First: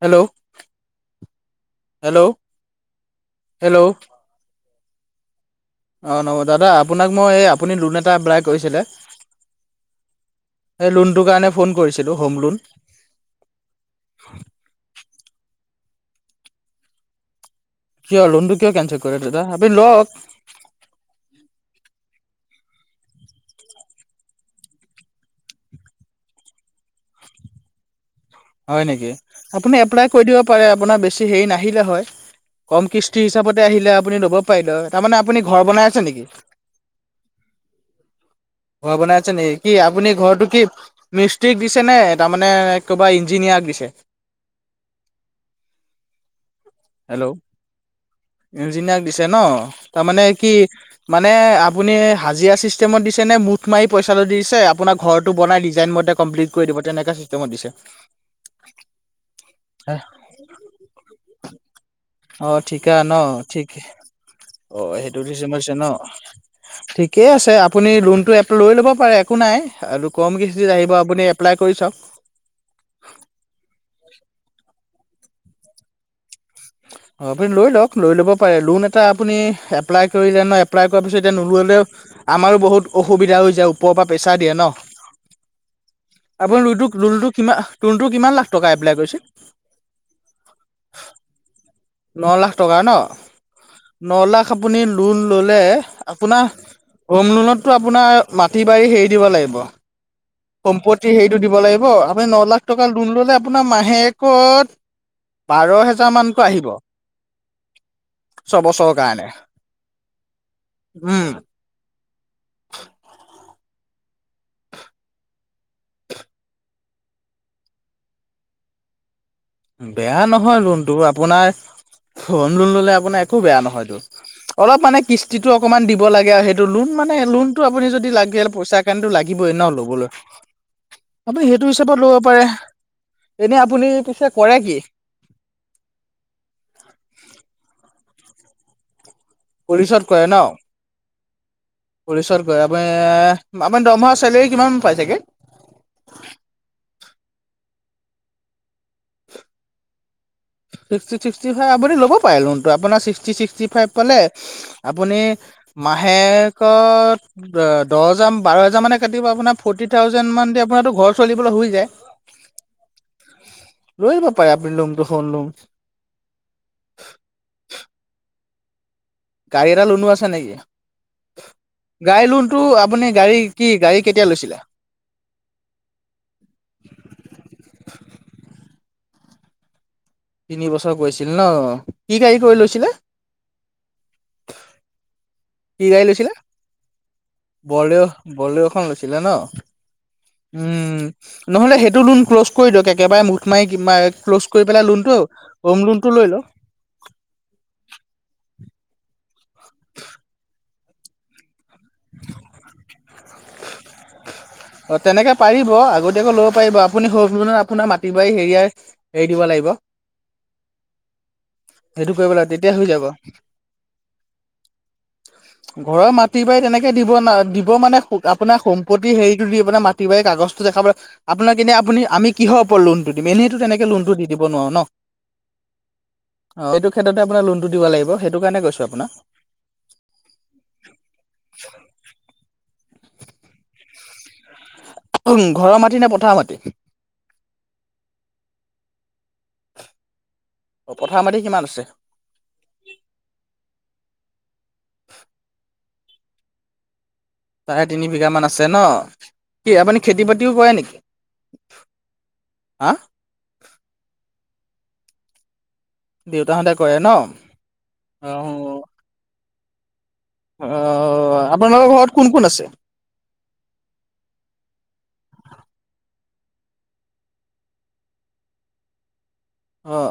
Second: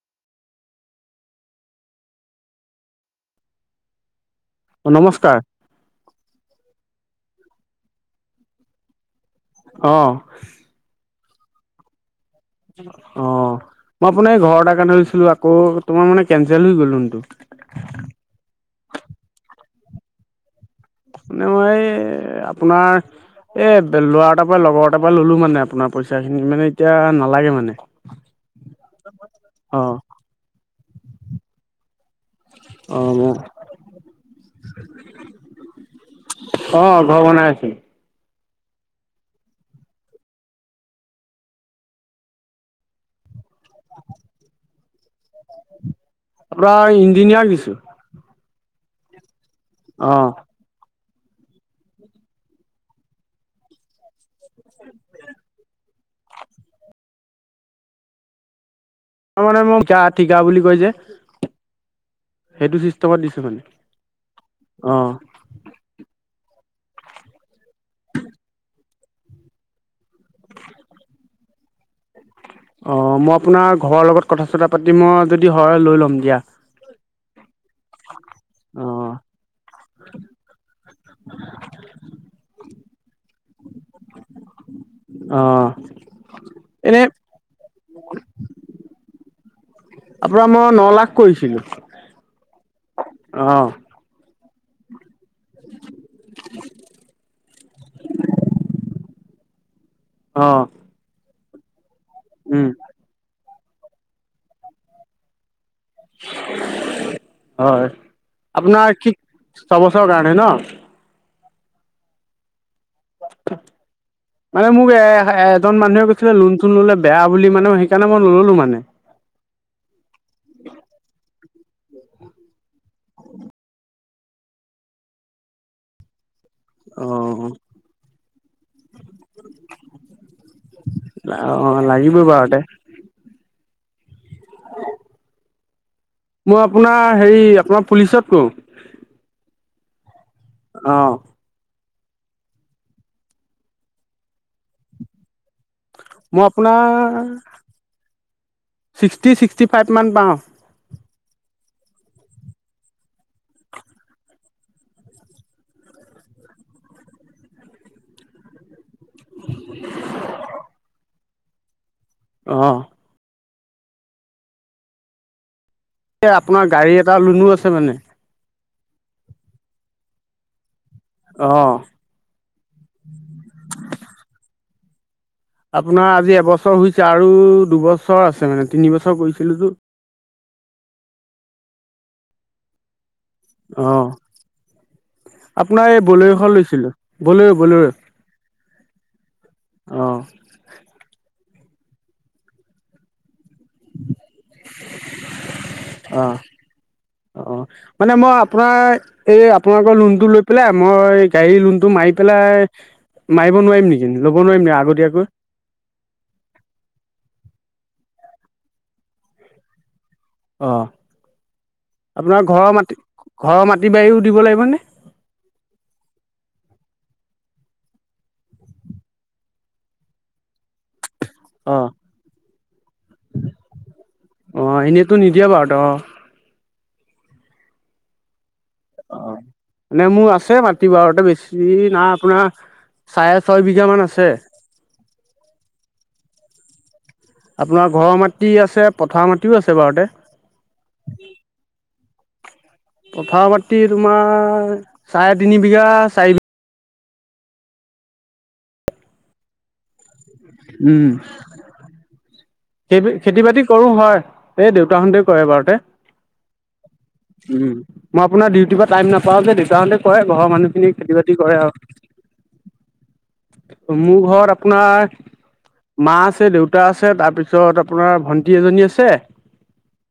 Hello hello hello! অ নমস্কাৰ। অঁ নব দাদা আপোনাক মই এই আপুনি লোন এটা এপ্লাই কৰিছিলে? অ। সেইটো কাৰণে ফোন কৰিছিলো। অ মই আপোনাৰ এই ঘৰ এটাৰ কাৰণে লৈছিলো আকৌ তোমাৰ মানে কেনচেল হৈ গল'লোনটো। কিয় লোনটো কিয় কেনচেল কৰে দাদা আপুনি লওক। মানে মই এই আপোনাৰ। এ ল'ৰাটাৰ পৰা লগৰটাৰ পৰা ললো মানে আপোনাৰ পইচা খিনি মানে এতিয়া নালাগে মানে। হয় নেকি আপুনি অ এপ্লাই কৰি দিব পাৰে আপোনাৰ বেছি হেৰি নাহিলে হয়। কম অ কিস্তি হিচাপতে আহিলে আপুনি ল'ব পাৰিলে হয়। তাৰমানে আপুনি ঘৰ বনাই আছে নেকি? অ ঘৰ বনাই আছো। ঘৰ বনাই আছে নেকি কি? আপুনি ঘৰৰতো কি মিস্ত্ৰীক দিছে নে তাৰমানে কিবা - আপোনাৰ ইঞ্জিনিয়াৰক দিছো। ইঞ্জিনিয়াৰ দিছে ন তাৰমানে কি অ মানে আপুনি হাজিৰা চিষ্টেমত দিছে নে মুঠ মাৰি পইচা লয় দি দিছে আপোনাৰ ঘৰটো বনাই ডিজাইন মতে কমপ্লিট কৰি দিব তেনেকে চিষ্টেমত দিছে? ত মানে মোক কা ঠিকা বুলি কৈজে অ ঠিকা ন ঠিক অ সেইটো দিছে মাৰছে ন। ঠিকে আছে আপুনি লোন টো এপ লৈ ল'ব একো নাই আৰু কম কিস্তিত আহিব আপুনি এপ্লাই কৰি চাওক। অ মই আপোনাৰ ঘৰৰ লগত কথা চতা পাতিম আৰু মই যদি হয় লৈ ল'ম দিয়া। অ আপুনি লৈ লওক লৈ ল'ব পাৰে অ লোন এটা আপুনি এপ্লাই কৰিলে ন এপ্লাই কৰাৰ পিছত এতিয়া নকলেও আমাৰো বহুত অসুবিধা হৈ যায় ওপৰৰ পৰা প্ৰেছাৰ দিয়ে অ ন। আপুনি লোটো এনে লোনটো কিমা কিমান লাখ টকা এপ্লাই কৰিছিল? আপোনাৰ মই ন লাখ কৰিছিলো। ন লাখ টকা ন ন লাখ অ', ন লাখ আপুনি লোন ল'লে আপোনাৰ হোম লোনতো আপোনাৰ মাটি বাৰী হেৰি দিব লাগিব। অ', সম্পত্তি হেৰিটো দিব লাগিব আপুনি ন লাখ উম, টকা লোন ললে আপোনাৰ মাহেকত বাৰ হেজাৰ মান ত আহিব। হয় ছবছৰৰ আপোনাৰ কি কাৰণে ছবছৰৰ কাৰণে ন? উম [inaudible] মানে মোক এ এজন মানুহে কৈছিলে লোন চোন ললে বেয়া বুলি মানে সেইকাৰণে মই নললো মানে। [inaudible] বেয়া নহয় লোনটো আপোনাৰ হোম লোন ললে আপোনাৰ একো বেয়া নহয়টো অলপ মানে কিস্তিটো অকমান দিব লাগে সেইটো লোন মানে অ', লোনতটো আপুনি যদি লাগে পইচা কাৰণো লাগিবই ন ল'বলৈ। আপুনি সেইটো অ', হিচাপত লব লাগিবই পাৰে। বাৰুতে এনে আপুনি পিছে কৰে কি? মই আপোনাৰ হেৰি আপোনাৰ পুলিচত কৰো। পুলিচত কৰে ন? পুলিচত কৰে আপ এ আপোনাৰ দৰমহাৰ চেলেৰি কিমান পাই চাগে? মই আপোনাৰ ছিক্সটি ছিক্সটি ফাইভ মান পাওঁ। ছিক্সটি ছিক্সটি ফাইভ আপুনি ল'ব পাৰে লোনটো আপোনাৰ ছিক্সটি ছিক্সটি ফাইভ পালে আপুনি মাহেকত দহ হজাৰ বাৰ হজাৰ মানে কাটিব আপোনাৰ ফৰ্টি থাউজেন মান আপোনাৰতো ঘৰ চলিবলৈ হৈ যায়। অঁ। লৈ লব পাৰে আপনি কোনটো হোম লোন - এ আপোনাৰ গাড়ী এটা লুনো আছে মানে। গাড়ী এটা লুনু আছে নেকি? অ'। গাড়ী লোনতটো আপুনি গাড়ী কি গাড়ী কেতিয়া লৈছিলে‌? আপোনাৰ আজি এবছৰ হৈছে আৰু দুবছৰ আছে মানে তিন বছৰ কৰিছিলোতো। তিনি বছৰ গৈছিল ন। কি গাড়ী কৰি লৈছিলে? অঁ। কি গাড়ী লৈছিলে বলেৰো বলেৰুখন লৈছিলে ন? অ', উম নহলে সেইটো লোন ক্ৰলজ কৰি দিয়ক একেবাৰে। মাৰ কি ক্ল'জ কৰি পেলাই লোনটো হোম লোনটো লৈ অ', ল। অ', মানে মই আপোনাৰ এই আপোনালোকৰ লোনটো লৈ পেলাই মই গাড়ী লোনটো মাৰি পেলাই। মাৰিব নোৱাৰিম নেকি? ল'ব নোৱাৰিম নেকি অ আগতীয়াকৈ তেনেকে পাৰিব আগতীয়াকৈ ল'ব পাৰিব আপুনি স আপোনাৰ মা। প্ৰতিবাৰী হেৰিয়াৰ হেৰি দিব লাগিব। অঁ। সেইটো কৰিব আপোনাৰ লাগিব ঘৰৰ তেতিয়া হৈ মাটি যাব ঘৰৰ মাটি বাৰীও দিব লাগিব নে? ঘৰৰ মাটি বাৰী তেনেকে। দিব ন দিব মানে আপোনাৰ সম্পত্তি হেৰিতটো দি আপোনে মাটি বাৰী কাগজটো দেখাব প। আপোনাক এনে অ', আপুনি আমি কিহৰওপৰত লোনটো দিম এনেইতো তেনেকৈ লোনটো দি দিব নোৱাৰোঁ ন? পদ। অ এইটো ক্ষেত্ৰতে আপোন লোনটো দিব লাগ সেইটো কাৰণে গৈচো। অঁ, মানে মোৰ আছে মাতিব আৰু বেছি নাই আপোনাৰ। চাৰে ছয় বিঘা মান আছে। উ ঘৰৰ মাটি নে পথাৰ মাটি। আপোনাৰ ঘৰৰ মাটি আছে পথাৰ মাটিও আছে বাৰুতে। অ পথাৰ মাৰি কিমান আছে। পথাৰ মাটি তোমাৰ চাৰে তিনি বিঘা চাৰি বিঘা। চাৰে তিনি বিঘা মান আছে ন কি আপুনি। খেতি বাতিও কৰে নেকি? হা খ খেতি বাতি কৰো হয় এই দেউতাহতে কয় বাৰু তে। দেউতাহঁতে কৰে ন উম মই অ আপোনাৰ ডিউটিৰ পৰা টাইম নাপাও যে দে। কৰে ঘৰৰ অ মানুহ খিনিয়ে খেতি বাতি কৰে আৰু। আপোনালোকৰ ঘৰত কোন কোন আছে মোৰ ঘৰত আপোনাৰ মাছ। আ দেউতা আছে তাৰপিছত আপোনাৰ ভন্টি এজনী আছে। অঁ।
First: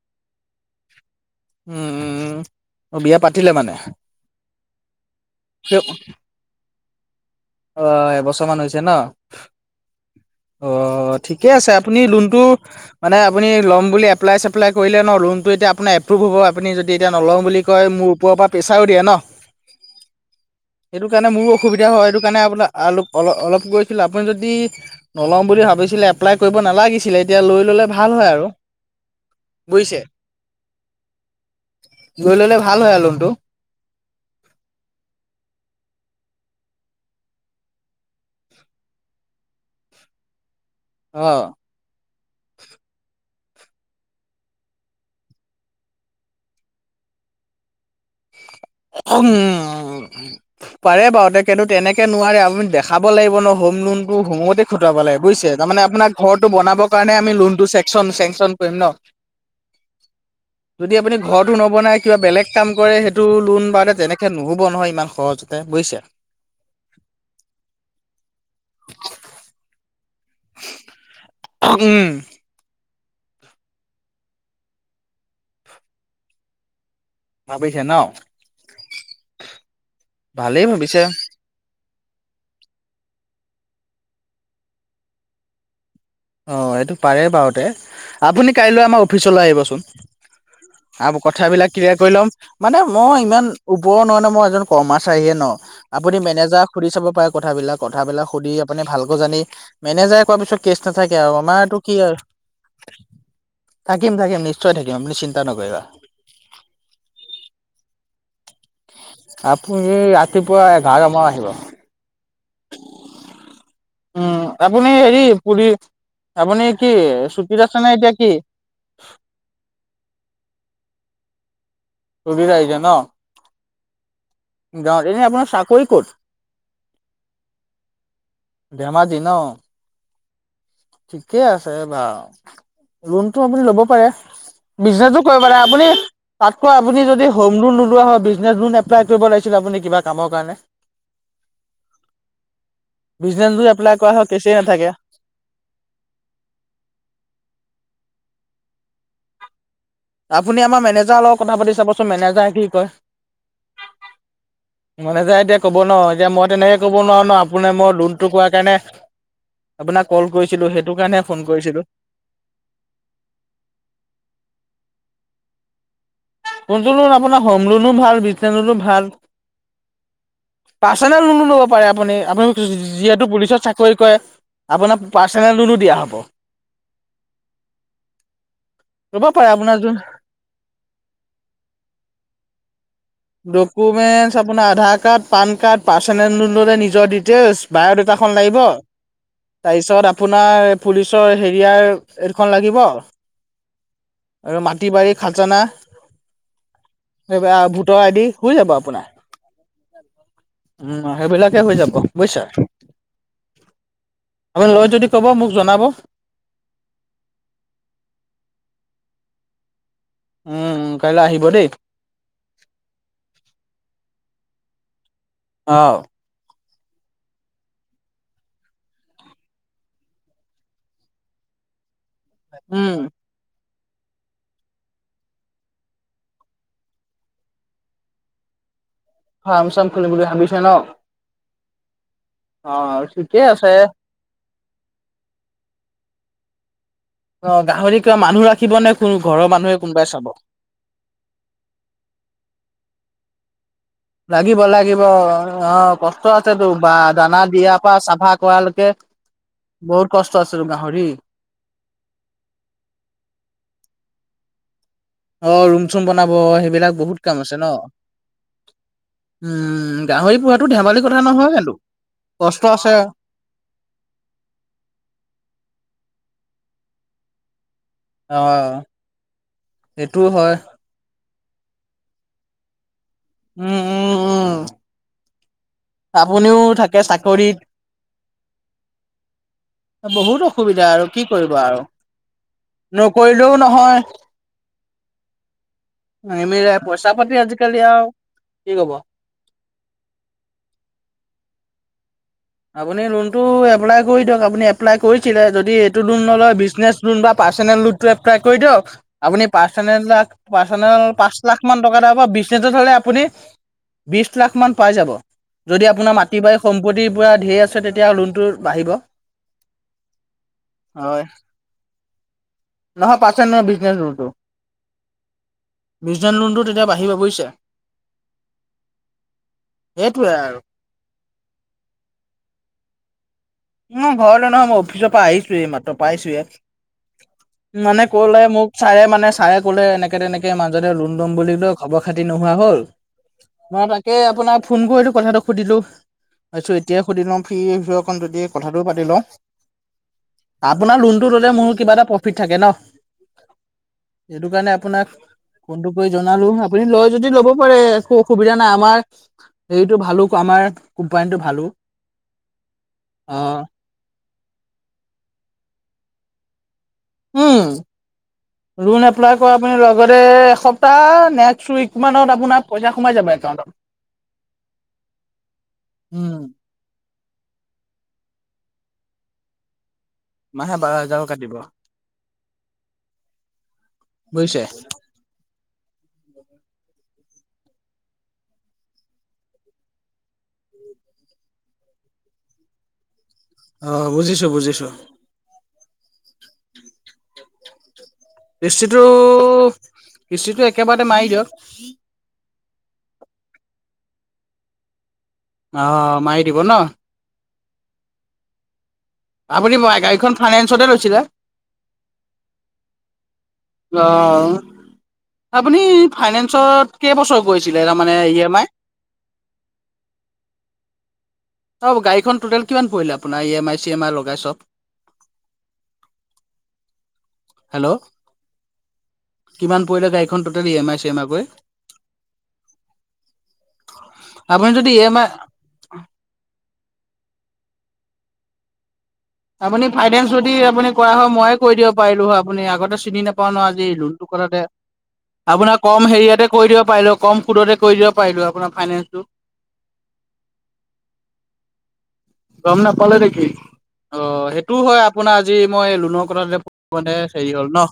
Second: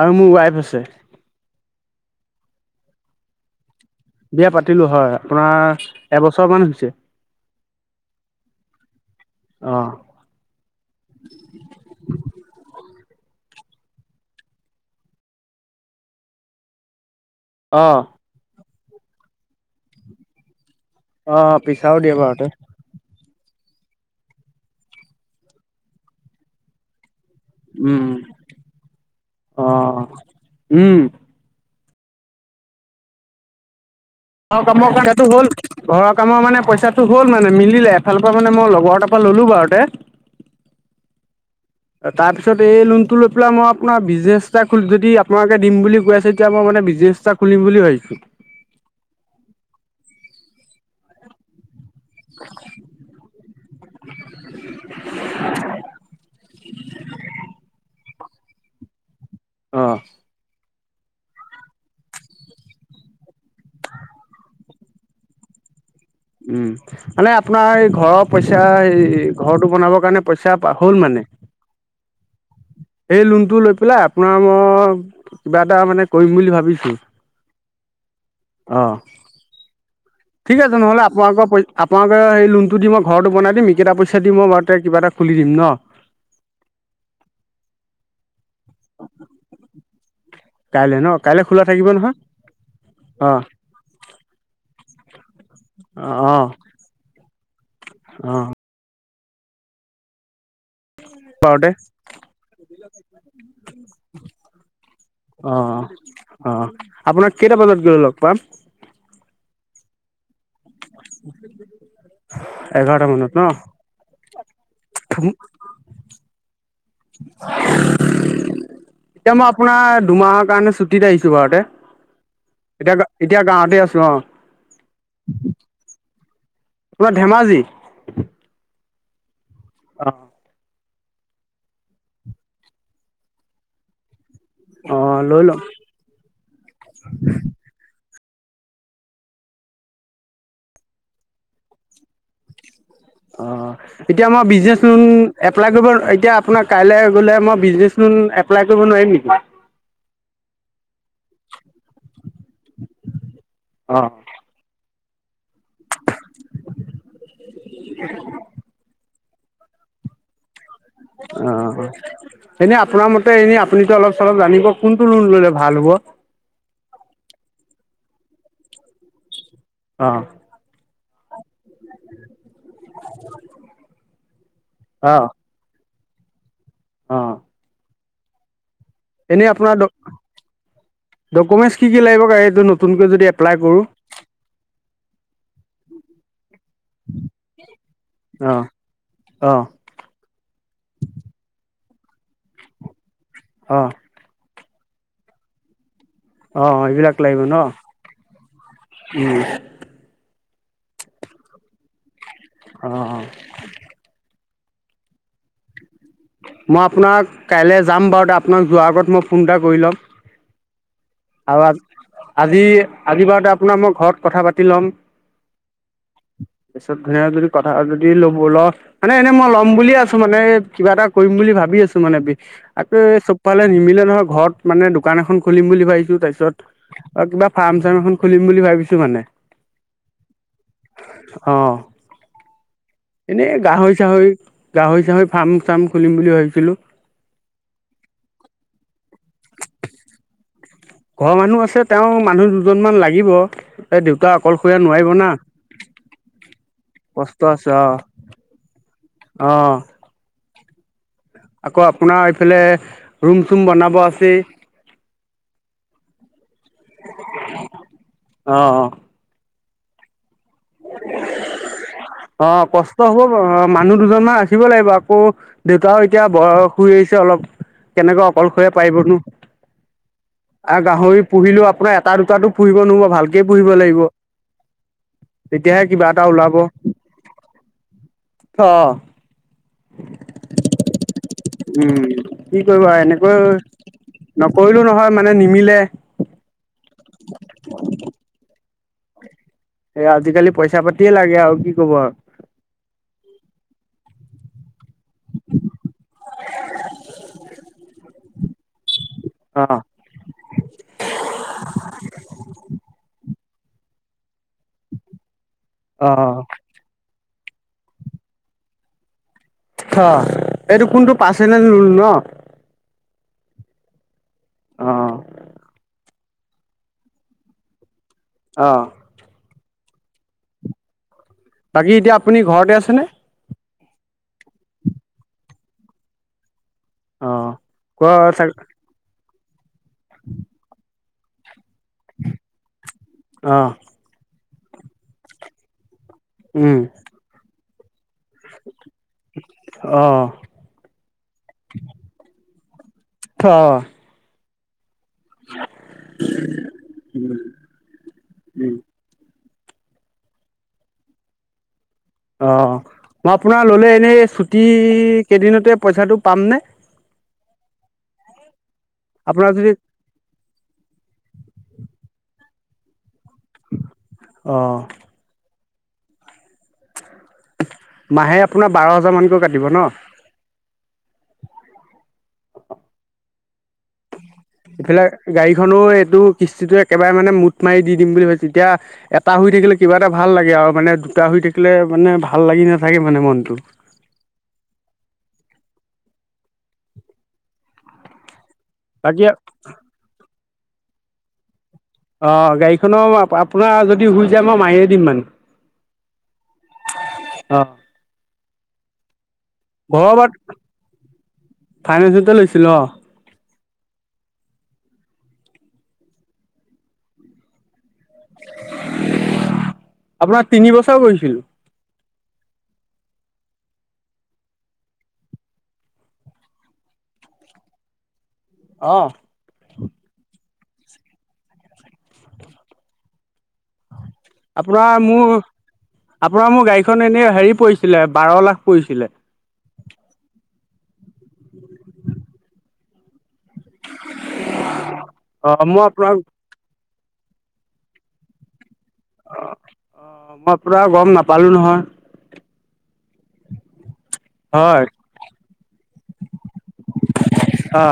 আৰু মোৰ ৱাইফ আছে। উম উম বিয়া পাতিলে মানে। বিয়া পাতিলো হয় আপোনাৰ এবছৰ মান হৈছে। অ এবছৰমান হৈছে ন? অ'। অ ঠিকে আছে আপুনি লোনটো। মানে আপুনি ল'ম এপ্ল ছেপ্লাই কৰিলে ন ল'মটো এতিয়া আপোনাৰ এপ্ৰভ হ'ব আপুনি যদি। এতিয়া নলওঁ বুলি কয় অ', মোৰ ওপৰৰ পৰা প্ৰেছাৰো দিয়ে ন। সেইটো কাৰণে মোৰো অ', অসুবিধা পিছাও হয় দিয়ে সেইটো কাৰণে বাৰুতে আপোনাৰ আলপ অলপ অলপ গৈছিলো আপুনি যদি নল'ম বুলি ভাবিছিলে এপ্লাই কৰিব নালাগিছিলে। এতিয়া লৈ ল'লে উম, ভাল হয় আৰু বুজিছে। অ'। উম গৈ ললে ভাল হয় আলোনটো। ঘ কামৰটো হ'ল ঘৰৰ কামৰ মানে পইচাটো হ'ল মানে মিলে এফালৰ পৰা মানে মই লগৰ এটা পা ললো বাৰু তে অ তাৰপিছত এই লুনটোল পেলাই মই আপোনাৰ বিজনেছ যদি আপোনালোকে দিম বুলি কৈ আছে এতিয়া মই মানে বিজনেছটা খুলিম বুলি ভাবিছো। উম পাৰে বাৰু তে কিন্তু তেনেকে নোৱাৰে আপুনি দেখাব লাগিব ন। হম লোনটো হোম খুটাব লে বুজছে তাৰ মে আপোনাৰ ঘৰটো বনাব কাৰণে আমি লোন টো চেন চন কৰিম ন। আহ যদি আপুনি ঘৰটো নবনাই কিবা বেলেগ কাম কৰে সেইটো কোন বাে তেনেকে নুহ'ব নহয় ইমান সহজতে বুজিছে। উম মানে আপোনাৰ এই ঘৰৰ পইচা এই ঘৰটো বনাব পইচা হ'ল মানে। উম সেই লোনটো লৈ পেলাই আপোনাৰ মই কিবা এটা মানে কৰিম বুলি ভাবিছোঁ। ভাবিছে ন। অঁ ঠিক ভালেই আছে ভাবিছে নহ'লে আপোনালোকৰ প আপোনালোকে সেই লোনটো দি মই ঘৰতো বনাই দিম এইকেইটা পইচা দি মই বাৰুতে কিবা এটা খুলি দিম ন। অঁ এইটো পাৰে বাৰুতে আপুনি কাইলৈ আমাৰ অফিচলৈ আহিবচোন। কাইলৈ ন আৰু কাইলৈ খোলা কথাবিলাক থাকিব ক্লিয়াৰ কৰি নহয় ল'ম মানে মই অঁ ইমান ওপৰ ন নে মই এজন কৰ্মাচাৰে ন আপুনি অঁ অঁ মেনেজাৰক সুধি চাব পাৰে কথাবিলাক কথাবিলাক অঁ সুধি আপুনি ভাল। আ জানি মেনেজাৰে কোৱাৰ পিছত কেচ নাথাকে আৰু আমাৰতটো কি আৰু থাকিম থাকিম নিশ্চয় থাকিম আপুনি চিন্তা উ অ নকৰিবা অ আপোনাৰ কেইটা বজাত গৈলও। পাত আপুনি ৰাতিপুৱা এক এঘাৰটা মানত ন। উম আপুনি হেৰি পুৰি আপুনি কি চুটিত আছে নে এতিয়া কি? এতিয়া মই আপোনাৰ দুমাহৰ কাৰণে চু ত আহিছো বাৰতে ছুটিত আহিছে ন এতিয়াা এতিয়া গাঁৱতে আছো অ এনে আপোনাৰ চাকৰি ক'ত? আপোনাৰ ধেমাজি ধেমাজি ন। অঁ। ঠিকেই আছে বা লোনতটো আপুনি ল'ব পাৰে। অ বিজনেচো লৈ কৰিব নাৰে ল'ম আপুনি তাতকৈ আপুনি যদি হোম লোন নোলোৱা হয়। জুন এপ্লাই কৰিব লাগিছিলে আপুনি কিবা কামৰ কাৰণে অ বিজনেছ লোন এপ্লাই কৰা এতিয়া হয় আমাৰ কেছেই বিজনেচ নাথাকে লোন এপ্লাই কৰিব এতিয়া আপোনাৰ কাইলৈ গলে মই বিজনেচ লোন এপ্লাই কৰিব নোৱাৰিম নেকি? আপুনি আমাৰ মেনেজাৰৰ লগত কথা পাতি চাবচোন মেনেজাৰে কি কয়? অ অ মানেজাৰ এতিয়া ক'ব ন এতিয়া মই তেনেকে ক'ব নোৱাৰোঁ ন আপুনি মই লোনটো কোৱাৰ কাৰণে আপোনাক কল কৰিছিলো সেইটো কাৰণে ফোন অ কৰিছিলো অ এনে আপোনাৰ মতে এনে আপুনিতো অলপ চলপ জানিব কোন কোনটো লোন ললে ভাল হব। কোনটো লোন আপোনাৰ হোম লোনো ভাল বিছনেচ লোনো ভাল। অ পাৰ্চনেল লোনো লব পাৰে আপুনি আপুনি যিহেতু পুলিচত চাকৰি কৰে। আপোনাক অ পাৰ্চনেল লোনো দিয়া হ'ব। অ ৰ'বা পাৰে আপোনাৰ যোন ডকুমেণ্ট কি লাগিব সেইটো? ডকুমেন্ট আপোনাৰ Aadhaar card pan card personal নিজৰ ডিটেইলছ বায় খন অ লাগিব অঁ তাৰপিছত আপোনাৰ পুলিচৰ সেৰিয়াৰ এইখন লাগিব। অ। আৰু মাটি বাৰী খাজানা অ এইবিলাক লাগিব ন। ভোটৰ যাব আপোনাৰ উম উ সেইবিলাকে হৈ যাব। বুজিছা। অ। আ লয় যদি। ক'ব মোক জনাব। মই আপোনাক কাইলে যাম বাৰু তে আপোনাক যোৱাৰ আগত মই ফোন এটা কৰি ল'ম। উম। কাইলৈ আহিব দেই। আৰু আজি আজি বাৰতে আপোনাৰ মই ঘৰত কথা পাতি লম। অ। তাৰপিছত ধুনিয়া যদি কথা যদি ল'ব ল মানে এনেই মই ল'ম বুলিয়ে আছো মানে কিবা এটা কৰিম বুলি। ভাবি আছো মানে। আক উম, চবফালে নিমিলে নহয় ঘৰত মানে দোকান এখন খুলিম বুলি ভাবিছো। তাৰ পিছত আৰু কিবা ফাৰ্ম চাৰ্ম এখন খুলিম বুলি ভাবিছো। মানে ফাৰ্ম চাৰ্ম খুলিম বুলি ভাবিছে ন? [unintelligible] অ', ঠিকে এনেই আছে। গাহৰি চাহৰি, গাহৰি চাহৰি ফাৰ্ম চাৰ্ম খুলিম বুলি ভাবিছিলোঁ। অ গাহৰি কিবা মানুহ ৰাখিব নে কোন ঘৰৰ মানুহে কোনোবাই চাব? ঘৰৰ মানুহ আছে তেওঁ মানুহ দুজন মান লাগিব। এই দেউতা লাগিব অকলশৰীয়া লাগিব নোৱাৰিব না অ কষ্ট আছেতো। বা কষ্ট দানা আছে দিয়াৰ অ পৰা চাফা কৰা লৈকে। অ। কষ্ট আছে টো গাহৰি। আকৌ আপোনাৰ এইফালে ৰুম চুম বনাব আছেই। অ ৰুম চুম বনাব সেইবিলাক বহুত কাম আছে ন। অ উম গাহৰি পোহাটো ধেমালি কথা নহয় কিন্তু। অ কষ্ট হব বা মানুহ দুজন মান ৰাখিব লাগিব। আকৌ দেউতাও এতিয়া বয়স হৈ আহিছে অলপ কেনেকৈ অ অকলশৰে পাৰিবনো। সেইটোও হয় আৰু গাহৰি পুহিলেও আপোনাৰ এটা দুটাতো পুহিব নহব ভালকে পুহিব উম লাগিব। উম উম তেতিয়াহে কিবা এটা ওলাব আপুনিও অ থাকে চাকৰিত। বহুত অসুবিধা আৰু কি কৰিব আৰু উম। কি কৰিবা এনেকৈ নকৰিলেও নহয় নকৰিলো নহয় মানে নিমিলে। নিমিলে পইচা পাতি আজিকালি আও কি কব। এ আজিকালি পইচা পাতিয়ে লাগে আৰু কি কব আৰু। কৈ দিওক আপুনি এপলাই কৰিছিলে যদি এইটো লোণ নলয় বিজনেছ লোণ বা পাৰ্চেনেল লুটটো এপলাই কৰি দিয়ক। আপুনি অ', পাৰ্চনেলদাক পাৰ্চনেল পাঁচ লাখ মান টকা এটা পাব। বিজনেচত হলে আপুনি বিশ লাখ মান পাই যাব যদি আপোনাৰ মাটি, অ', বাৰী সম্পত্তি পুৰা ধেৰ আছে তেতিয়া লোণটো বাঢ়িব। অ এইটো কোনটো হয় পাছেনেল লোণ ন? নহয় পাচত নহয় বিজনেছ লোণটো। অ। বিজনেছ লোনটো তেতিয়া বাঢ়িব বুজিছে? অহ। সেইটোৱে আৰু। বাকী এতিয়া আপুনি ঘৰতে আছেনে? উম ঘৰলে নহয় মই অফিচৰ পৰা আহিছোৱে মাত্ৰ পাইছোয়ে। অ', ক মানে কলে চাগ মোক ছাৰে মানে ছাৰে কলে এনেকে তেনেকে মাজতে লোণ। লম বুলি লৈ খবৰ খাতি নোহোৱা হল। অ', নহ তাকে আপোনাৰ- ফোন কৰিতো কথাটো সুধিলো। ভাবিছো উম, এতিয়াই সুধি লওঁ ফ্ৰী সিঅকন দুদিন। কথাটো পাতি লওঁ। অ', আপোনাৰ লোনটো ললে মোৰ কিবা এটা প্ৰফিট থাকে। -ন অ। সেইটো কাৰণে আপোনাক। ফোনটো কৰি জনালো। আপুনি লয় যদি লব পাৰে একো অসুবিধা নাই আমাৰ। হেৰিটো ভালো আমাৰ কোম্পানীটো ভালো। অঁ। মই অ আপোনাৰ ল'লে এনেই ছুটী কেইদিনতে পইচাটো পামনে? উম। লোন এপ্লাই আপোনাৰ কৰা যদি আপুনি লগতে এসপ্তাহ নেক্সট উইক মানত আপোনাক- পইচা সোমাই যাব। একাউণ্টত অহ। উম। মাহে আপোনাৰ বাৰ হাজাৰমানকৈ কাটিব ন? মাহে বাৰ হাজাৰ কাাটিব। এইফালে গাড়ীখনো এইটো কিস্তিটো একেবাৰে মানে মোঠ মাৰি দি দিম বুলি ভাবিছ এতিয়া এটা হুই থাকিলে কিবা এটা ভাল লাগে আৰু মানে দুটা হুই থাকিলে মানে ভাল লাগি নাথাকে মানে মনটো। অ, বুজিছো - বুজিছো। বাকী কিষ্টিটো- কিষ্টিটো একেবাৰতে মাৰি দিয়ক। অ, গাড়ীখনৰ আপোনাৰ যদি শুই যায় মই মাৰিয়ে দিম মানে। আহ, মাৰি দিব ন। অ', আপুনি গাড়ীখন ঘৰবাত ফাইনেন্সতে লৈছিলে? ফাইনেন্সতে লৈছিল অ, অ, আপুনি ফাইনেন্সত কেইবছৰ গৈ আছিল। মানে ই এম আই। আপোনাৰ তিনি বছৰ কৰিছিলো গাড়ীখন টটেল কিমান পৰিলে আপোনাৰ E M I C M I লগাই চব। হেল্ল', অ কিমান পৰিলে গাড়ীখন? Total E M I C M I গৈ। আপোনাৰ মোৰ - আপোনাৰ মোৰ গাঢ়ি এইখন এনেই হেৰি পৰিছিলে বাৰ লাখ পৰিছিলে। আপুনি ফাইনেন্স যদি আপুনি কৰা হয় ময়ে কৰি দিব পাৰিলো হয় আপুনি আগতে চিনি নাপ পাৱা নাৱা যে আজি লোন টো কতে অ আপোনাৰ মই কম আপোনাক হেৰিয়াতে কৈ দিয়ক পাৰিলো কম সোডতে কৰি দিব পাৰিলো আপোনাক। অ - অ মই পুৰা গম নাপালো নহয়। গম নাপালে নেকি? অ, সেইটো হয় আপোনাৰ আজি মই লোনৰ কথা মানে হেৰি হ'ল অ ন।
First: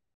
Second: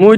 মোৰ